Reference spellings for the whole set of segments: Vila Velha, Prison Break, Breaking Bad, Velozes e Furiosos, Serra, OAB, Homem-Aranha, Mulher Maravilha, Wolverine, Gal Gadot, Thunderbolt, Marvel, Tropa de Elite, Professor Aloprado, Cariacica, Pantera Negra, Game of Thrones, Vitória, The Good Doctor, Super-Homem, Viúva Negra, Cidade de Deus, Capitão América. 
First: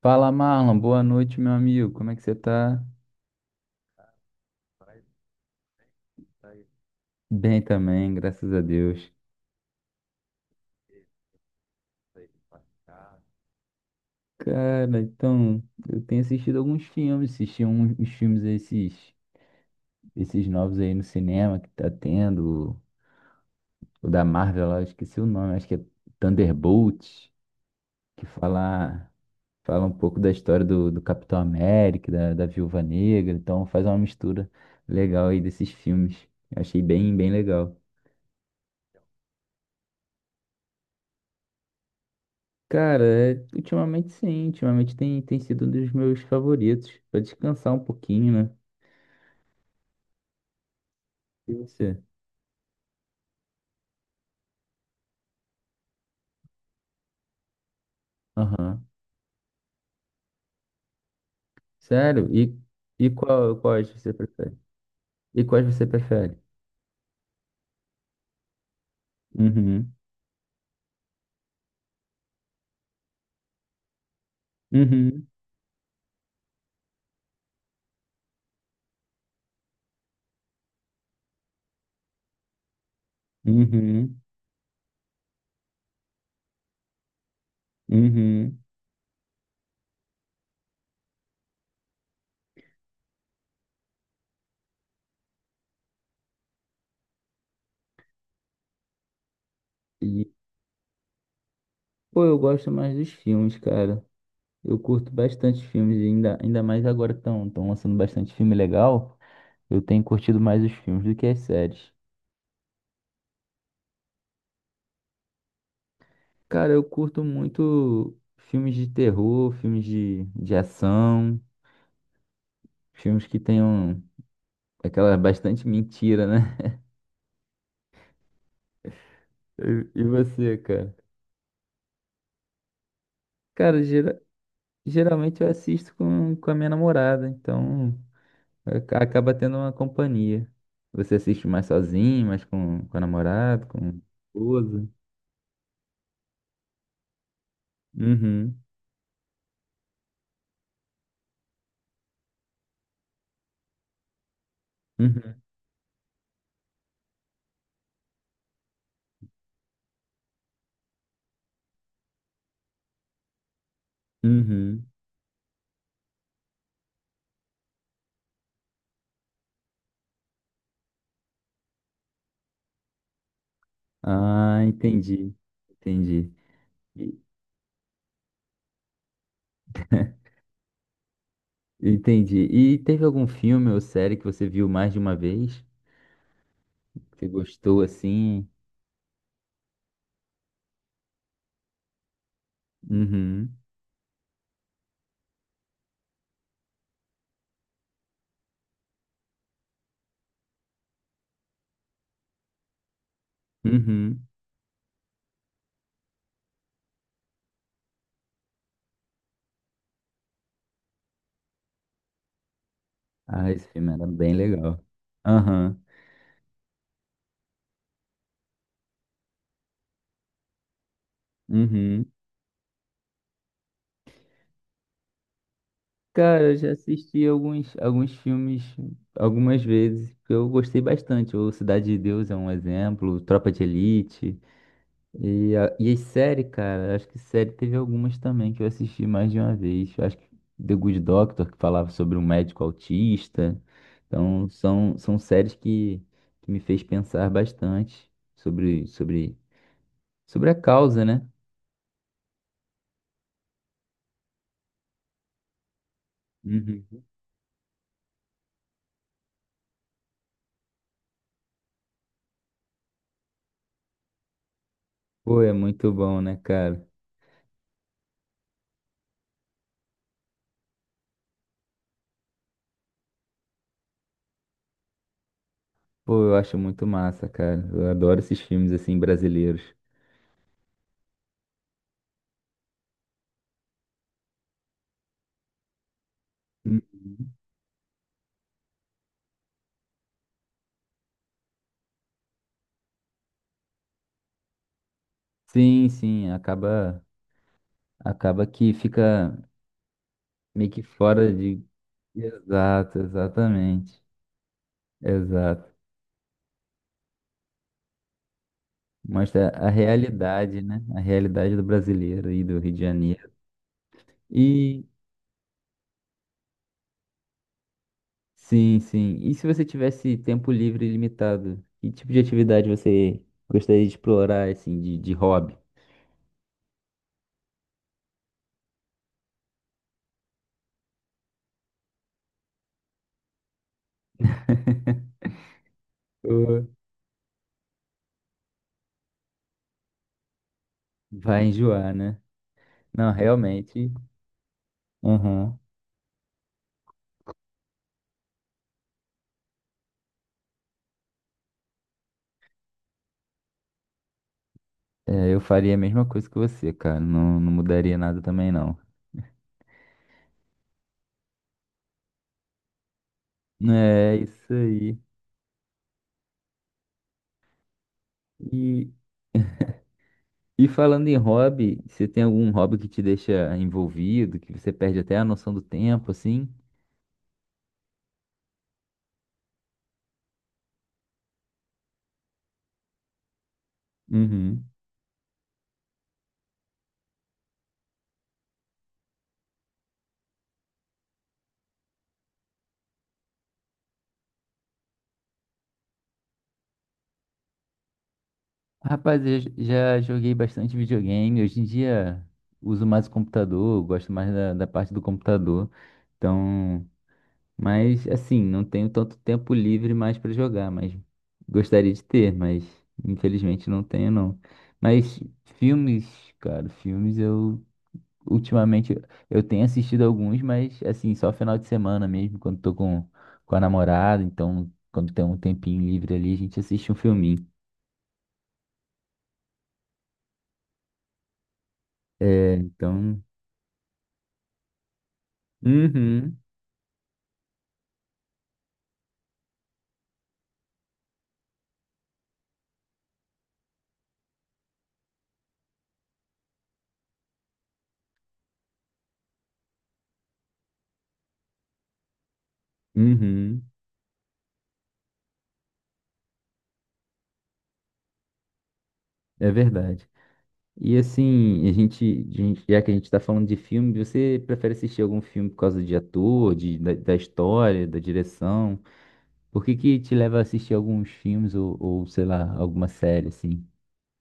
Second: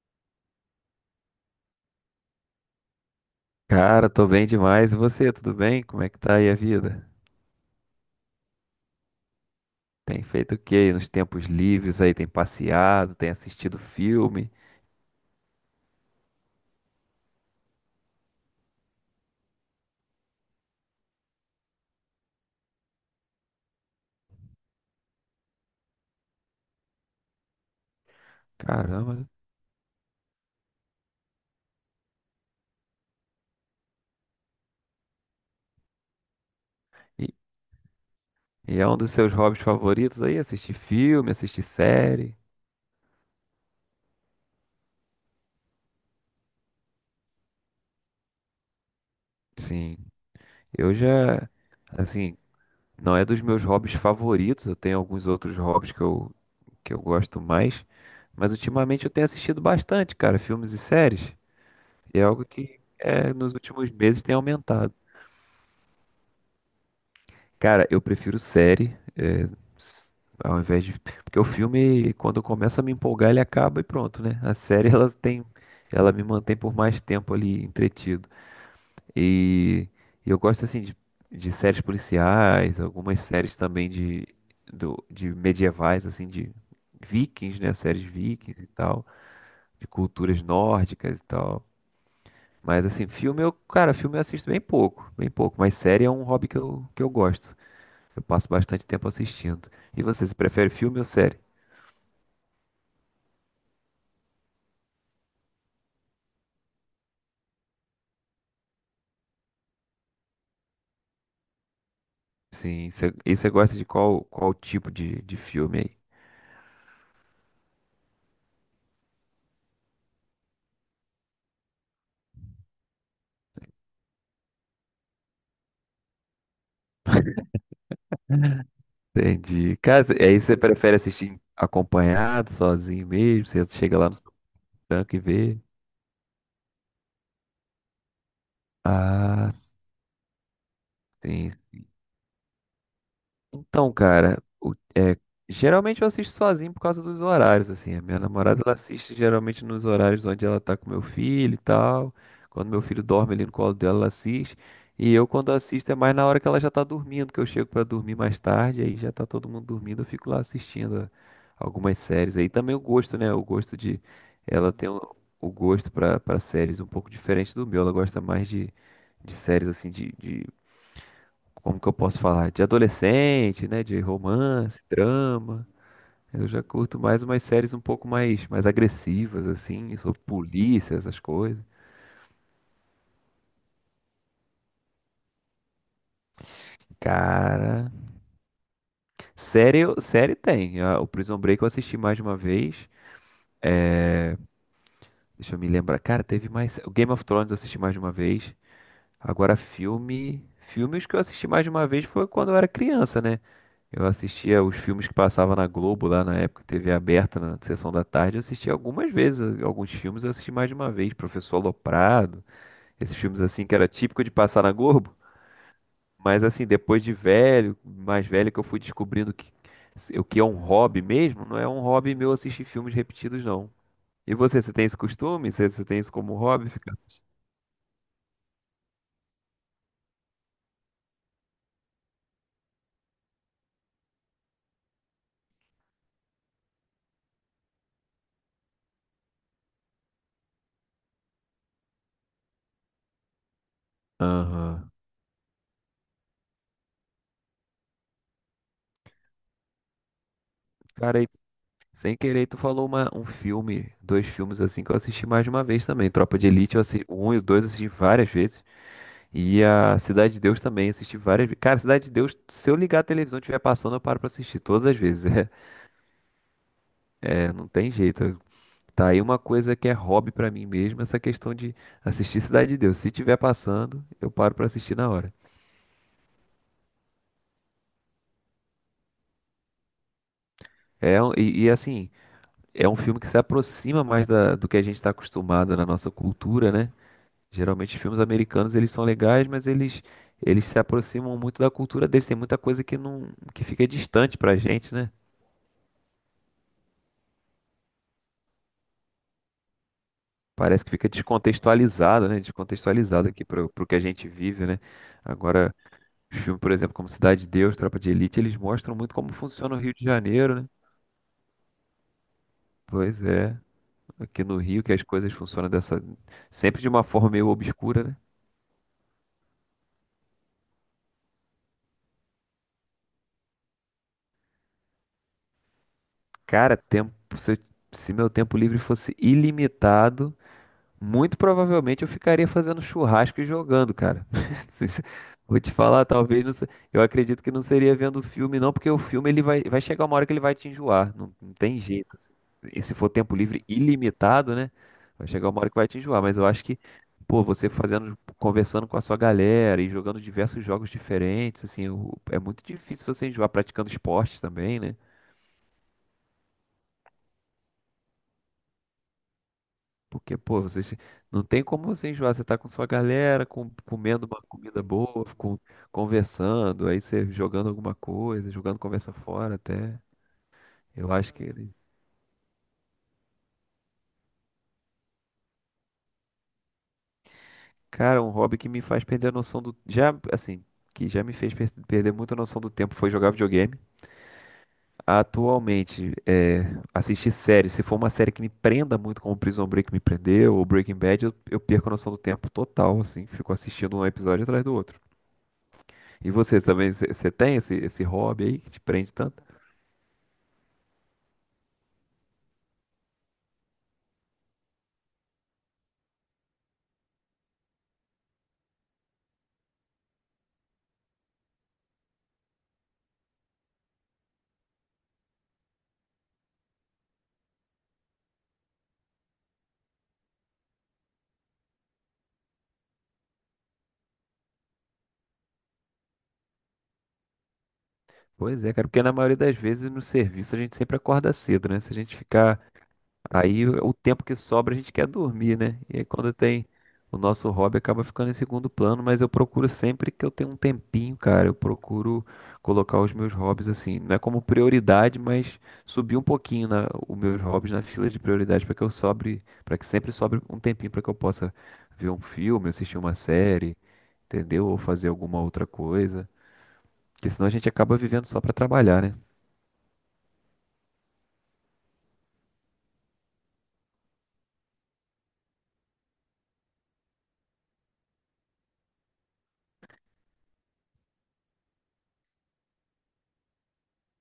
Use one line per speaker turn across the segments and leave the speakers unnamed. Fala, Marlon. Boa noite, meu amigo. Como é que você tá?
Cara, tô bem demais. E você, tudo bem? Como é que tá aí a vida?
Bem também, graças a Deus.
Tem feito o quê aí nos tempos livres aí? Tem passeado, tem assistido filme?
Cara, então, eu tenho assistido alguns filmes, assisti uns filmes esses novos aí no cinema que tá tendo, o da Marvel lá, eu esqueci o nome, acho que é Thunderbolt, que fala,
Caramba.
fala um pouco da história do Capitão América, da Viúva Negra, então faz uma mistura legal aí desses filmes. Eu achei bem,
E,
bem legal.
e é um dos seus hobbies favoritos aí? Assistir filme, assistir série?
Cara, é, ultimamente sim, ultimamente tem sido um dos meus favoritos, pra descansar um pouquinho, né?
Sim. Eu já,
E você?
assim, não é dos meus hobbies favoritos. Eu tenho alguns outros hobbies que eu gosto mais. Mas
Aham.
ultimamente eu tenho assistido bastante, cara, filmes e séries. E é
Sério?
algo
E,
que
e
é, nos
qual, quais
últimos
você
meses tem
prefere?
aumentado.
E quais você prefere?
Cara, eu prefiro série,
Uhum.
s- ao invés de. Porque o filme, quando começa a me empolgar, ele acaba e pronto, né? A série, ela
Uhum.
tem. Ela me mantém por mais tempo ali entretido. E eu gosto, assim, de séries policiais, algumas séries também
Uhum.
de medievais, assim, de vikings, né? Séries
Uhum.
vikings e tal, de culturas nórdicas e tal. Mas, assim, filme eu. Cara, filme eu assisto bem pouco, bem pouco. Mas série é um hobby que eu gosto. Eu passo bastante tempo assistindo. E você,
E,
você prefere filme ou série?
pô, eu gosto mais dos filmes, cara. Eu curto bastante filmes, e ainda mais agora que estão lançando bastante filme legal. Eu tenho curtido mais os filmes do que as séries.
Sim, e você gosta de qual tipo de filme aí?
Cara, eu curto muito filmes de terror, filmes de ação, filmes que tenham aquela bastante mentira, né?
Entendi.
E
Cara, aí
você,
você
cara?
prefere assistir acompanhado, sozinho mesmo? Você
Cara,
chega lá no seu banco e
geralmente eu
vê?
assisto com a minha namorada, então acaba
Ah,
tendo uma companhia. Você assiste
sim.
mais sozinho, mais com a namorada, com a
Então, cara,
esposa?
geralmente eu assisto sozinho por causa dos horários, assim. A minha
Uhum,
namorada, ela assiste geralmente nos horários onde ela tá com meu filho e tal. Quando meu filho dorme ali no colo dela, ela assiste. E eu,
uhum,
quando assisto, é mais na hora que ela já tá dormindo, que eu chego pra dormir mais tarde, aí já tá todo mundo dormindo, eu fico lá assistindo algumas séries. Aí também o gosto, né? O gosto de. Ela
uhum.
tem o gosto pra para séries um pouco diferente do meu. Ela gosta mais de séries, assim, de como que eu posso falar? De adolescente, né? De
Ah,
romance,
entendi,
drama.
entendi.
Eu já curto
E-
mais umas séries um pouco mais, mais agressivas, assim, sobre polícia, essas coisas.
Entendi. E teve algum filme ou série que você viu mais de uma vez? Você gostou
Cara,
assim?
série tem. Ah, o Prison Break eu assisti mais de uma vez.
Uhum,
É, deixa eu me lembrar. Cara, teve mais. O Game of Thrones eu assisti mais de uma vez. Agora, filme. Filmes que eu assisti mais de uma vez foi quando eu era criança, né? Eu
uhum.
assistia os filmes que passava na Globo lá na época, TV aberta, na sessão da tarde. Eu assisti algumas vezes, alguns filmes eu assisti mais de uma vez. Professor Aloprado, esses filmes
Ah,
assim
esse
que era
filme era
típico de
bem
passar na
legal.
Globo.
Aham,
Mas assim, depois de velho, mais velho, que eu fui descobrindo que o que é um hobby mesmo, não é um
uhum.
hobby meu assistir filmes repetidos, não. E você tem esse costume? Você tem isso como
Cara, eu
hobby?
já
Ficar assistindo?
assisti alguns filmes algumas vezes que eu gostei bastante. O Cidade de Deus é um exemplo, Tropa de Elite. E, a, e as séries, cara, acho que série teve algumas também que eu assisti mais de uma vez. Eu acho que The Good Doctor, que falava sobre um médico autista. Então,
Aham.
são séries que me fez pensar bastante sobre sobre a causa, né?
Cara, sem querer, tu falou um filme, dois filmes assim que eu assisti mais de uma vez também. Tropa de Elite, eu assisti
Uhum.
o um e o dois eu assisti várias vezes. E a Cidade de Deus também, assisti várias vezes. Cara, Cidade de Deus, se eu ligar a televisão e estiver passando, eu paro pra assistir todas as vezes.
Pô, é muito bom, né, cara?
É, é, não tem jeito. Tá aí uma coisa que é hobby pra mim mesmo, essa questão de assistir Cidade de Deus. Se tiver passando, eu paro pra assistir na hora.
Pô, eu acho muito massa, cara. Eu adoro esses filmes assim brasileiros.
É, e assim, é um filme que se aproxima mais do que a gente tá acostumado na nossa cultura,
Hum,
né? Geralmente filmes americanos eles são legais, mas eles se aproximam muito da cultura deles. Tem muita coisa que não, que fica distante pra gente, né?
sim, sim, acaba que fica meio que
Parece que fica
fora de
descontextualizado, né?
exato,
Descontextualizado aqui pro que a
exatamente.
gente vive, né?
Exato.
Agora, os filmes, por exemplo, como Cidade de Deus, Tropa de Elite, eles mostram muito como
Mostra a
funciona o Rio de Janeiro,
realidade,
né?
né? A realidade do brasileiro e do Rio de
Pois
Janeiro.
é, aqui no Rio
E
que as coisas funcionam dessa sempre de uma forma meio obscura, né?
sim, sim. E se você tivesse tempo livre ilimitado, que tipo de atividade você gostaria de explorar assim de hobby?
Cara, tempo, se meu tempo livre fosse ilimitado, muito provavelmente eu ficaria fazendo churrasco e jogando, cara. Se- se- Vou te falar, talvez não, eu acredito que não seria vendo o filme, não, porque o filme ele vai chegar uma hora que ele vai te enjoar. Não,
Vai
não tem
enjoar,
jeito,
né?
assim. E se for
Não,
tempo livre
realmente.
ilimitado, né? Vai chegar
Uhum.
uma hora que vai te enjoar. Mas eu acho que, pô, você fazendo, conversando com a sua galera e jogando diversos jogos diferentes, assim, é muito difícil você enjoar praticando esporte também, né?
É, eu faria a mesma coisa que você, cara. Não, não mudaria nada também, não.
Porque, pô, vocês não tem como você enjoar. Você tá com sua galera,
É,
comendo uma
isso
comida
aí.
boa, conversando, aí você jogando alguma coisa, jogando
E,
conversa fora até.
e falando
Eu
em
acho que eles.
hobby, você tem algum hobby que te deixa envolvido, que você perde até a noção do tempo, assim?
Cara, é um hobby que me faz perder a noção do. Já, assim, que já me fez perder muito a noção do tempo foi jogar videogame.
Uhum.
Atualmente, assistir série. Se for uma série que me prenda muito, como Prison Break me prendeu, ou Breaking Bad, eu perco a noção do tempo total, assim. Fico assistindo um episódio atrás do outro. E você também, você tem esse hobby aí que te prende
Rapaz, eu
tanto?
já joguei bastante videogame. Hoje em dia uso mais o computador, gosto mais da parte do computador. Então. Mas assim, não tenho tanto tempo livre mais para jogar, mas gostaria de ter, mas infelizmente não tenho não. Mas filmes, cara, filmes eu ultimamente eu tenho assistido alguns, mas assim, só final de semana mesmo, quando tô com a namorada, então quando tem um tempinho livre ali, a gente assiste um filminho.
Pois é, cara, porque na maioria das vezes no serviço a gente sempre acorda cedo, né? Se a gente
É,
ficar.
então,
Aí o tempo que sobra a gente quer dormir, né? E aí quando
uhum,
tem o nosso hobby acaba ficando em segundo plano, mas eu procuro sempre que eu tenho um tempinho, cara, eu procuro colocar os meus hobbies assim, não é como prioridade, mas subir um pouquinho na, os meus hobbies na fila de prioridade para que eu sobre, para que sempre sobre um tempinho para que eu possa ver um filme, assistir uma
uhum,
série, entendeu? Ou fazer alguma outra coisa, porque senão a gente acaba vivendo só para trabalhar, né?
é verdade. E assim, já que a gente está falando de filme, você prefere assistir algum filme por causa de ator, de, da história, da direção? Por que que te leva a assistir alguns filmes ou sei lá, alguma série assim?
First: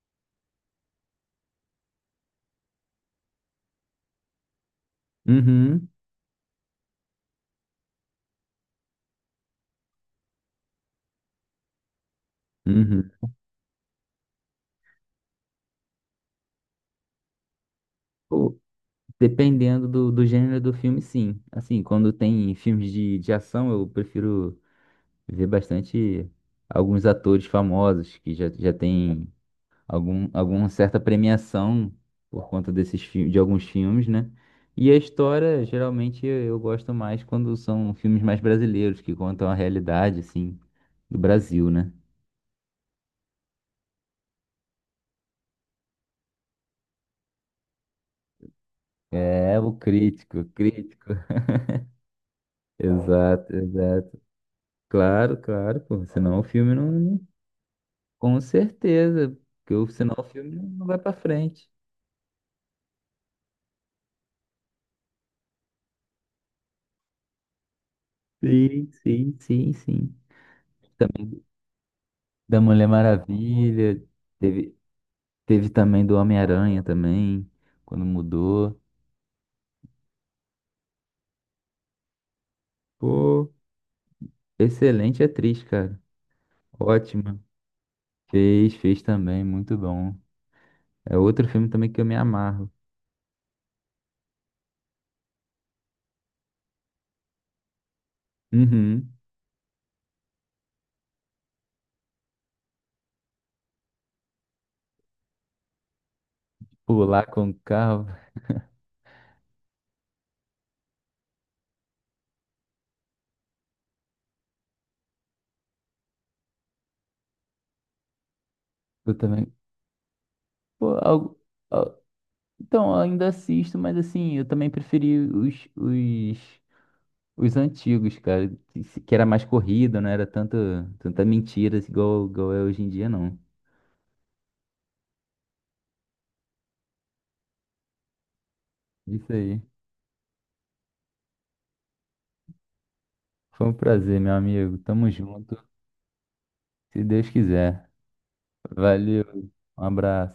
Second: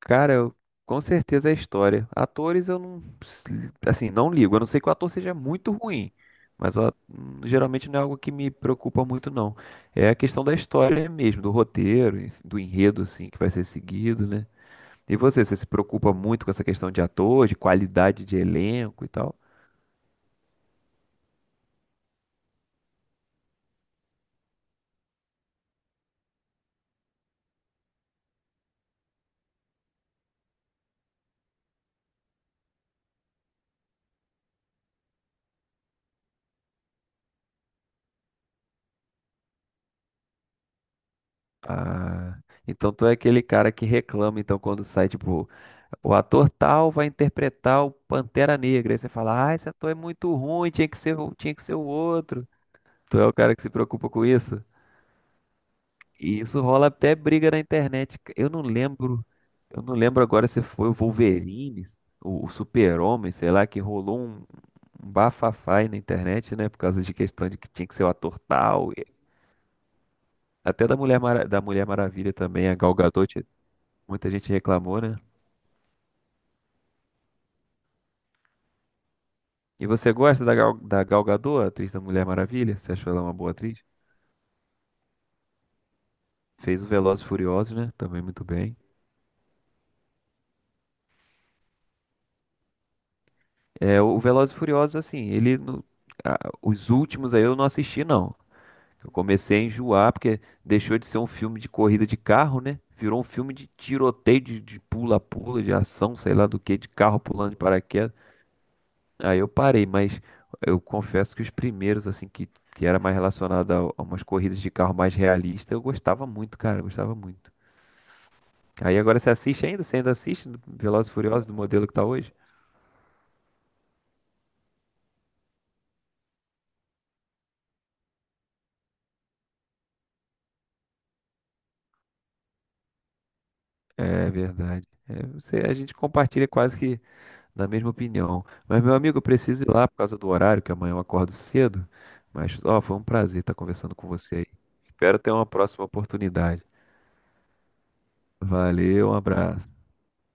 Cara, com certeza é história. Atores eu não, assim, não ligo. Eu não sei que o ator seja muito
Uhum,
ruim, mas geralmente não é algo que me preocupa muito, não. É a questão da história mesmo, do roteiro, enfim, do enredo,
uhum.
assim, que vai ser seguido, né? E você se preocupa muito com essa questão de ator, de qualidade de
Pô,
elenco e tal?
dependendo do gênero do filme, sim. Assim, quando tem filmes de ação, eu prefiro ver bastante alguns atores famosos que já têm algum, alguma certa premiação por conta de alguns filmes, né? E a história, geralmente, eu gosto mais quando são filmes mais brasileiros, que contam a realidade, assim, do Brasil, né?
Ah, então tu é aquele cara que reclama, então, quando sai, tipo, o ator tal vai interpretar o Pantera Negra. Aí você fala, ah,
É,
esse
o
ator é muito
crítico,
ruim, tinha que
crítico.
ser, tinha que ser o outro. Tu é o
Exato,
cara que se preocupa
exato.
com isso?
Claro, claro, pô. Senão
E
o
isso
filme
rola
não.
até briga na internet.
Com
Eu não lembro,
certeza, porque
eu não
senão o
lembro agora
filme
se
não
foi o
vai pra frente.
Wolverine, o Super-Homem, sei lá, que rolou um bafafá aí na internet, né? Por causa de questão de que tinha que ser o ator
Sim,
tal.
sim, sim, sim.
Até da Mulher,
Também
Mara- da Mulher Maravilha
da
também, a
Mulher
Gal Gadot,
Maravilha.
muita gente
Teve,
reclamou, né?
teve também do Homem-Aranha também, quando mudou.
E você gosta da Gal Gadot, a atriz da Mulher Maravilha? Você achou ela uma boa
Pô,
atriz?
excelente atriz, cara.
Fez o Velozes e
Ótima.
Furiosos, né? Também muito
Fez,
bem.
fez também, muito bom. É outro filme também que eu me amarro.
É, o Velozes e Furiosos, assim, ele, os últimos aí eu não assisti, não. Eu
Uhum.
comecei a enjoar, porque deixou de ser um filme de corrida de carro, né? Virou um filme de tiroteio, de pula-pula, de ação, sei lá do que, de carro
Pular com
pulando
o
de
carro.
paraquedas. Aí eu parei, mas eu confesso que os primeiros, assim, que era mais relacionado a umas corridas de carro mais realistas, eu gostava muito, cara, eu gostava muito. Aí
Eu
agora você
também.
assiste ainda? Você ainda assiste
Pô,
Velozes e Furiosos do modelo que
al-
tá hoje?
então, eu ainda assisto, mas assim, eu também preferi os antigos, cara. Que era mais corrida, não era tanto, tanta mentira assim, igual, igual é hoje em dia, não.
É verdade. É, você, a gente compartilha quase que da mesma opinião. Mas, meu amigo, eu
Isso aí.
preciso ir lá por causa do horário, que amanhã eu acordo cedo. Mas, ó, foi um prazer estar
Foi um
conversando com
prazer, meu
você aí.
amigo. Tamo
Espero ter uma
junto,
próxima oportunidade.
se Deus quiser.
Valeu, um
Valeu,
abraço.
um abraço.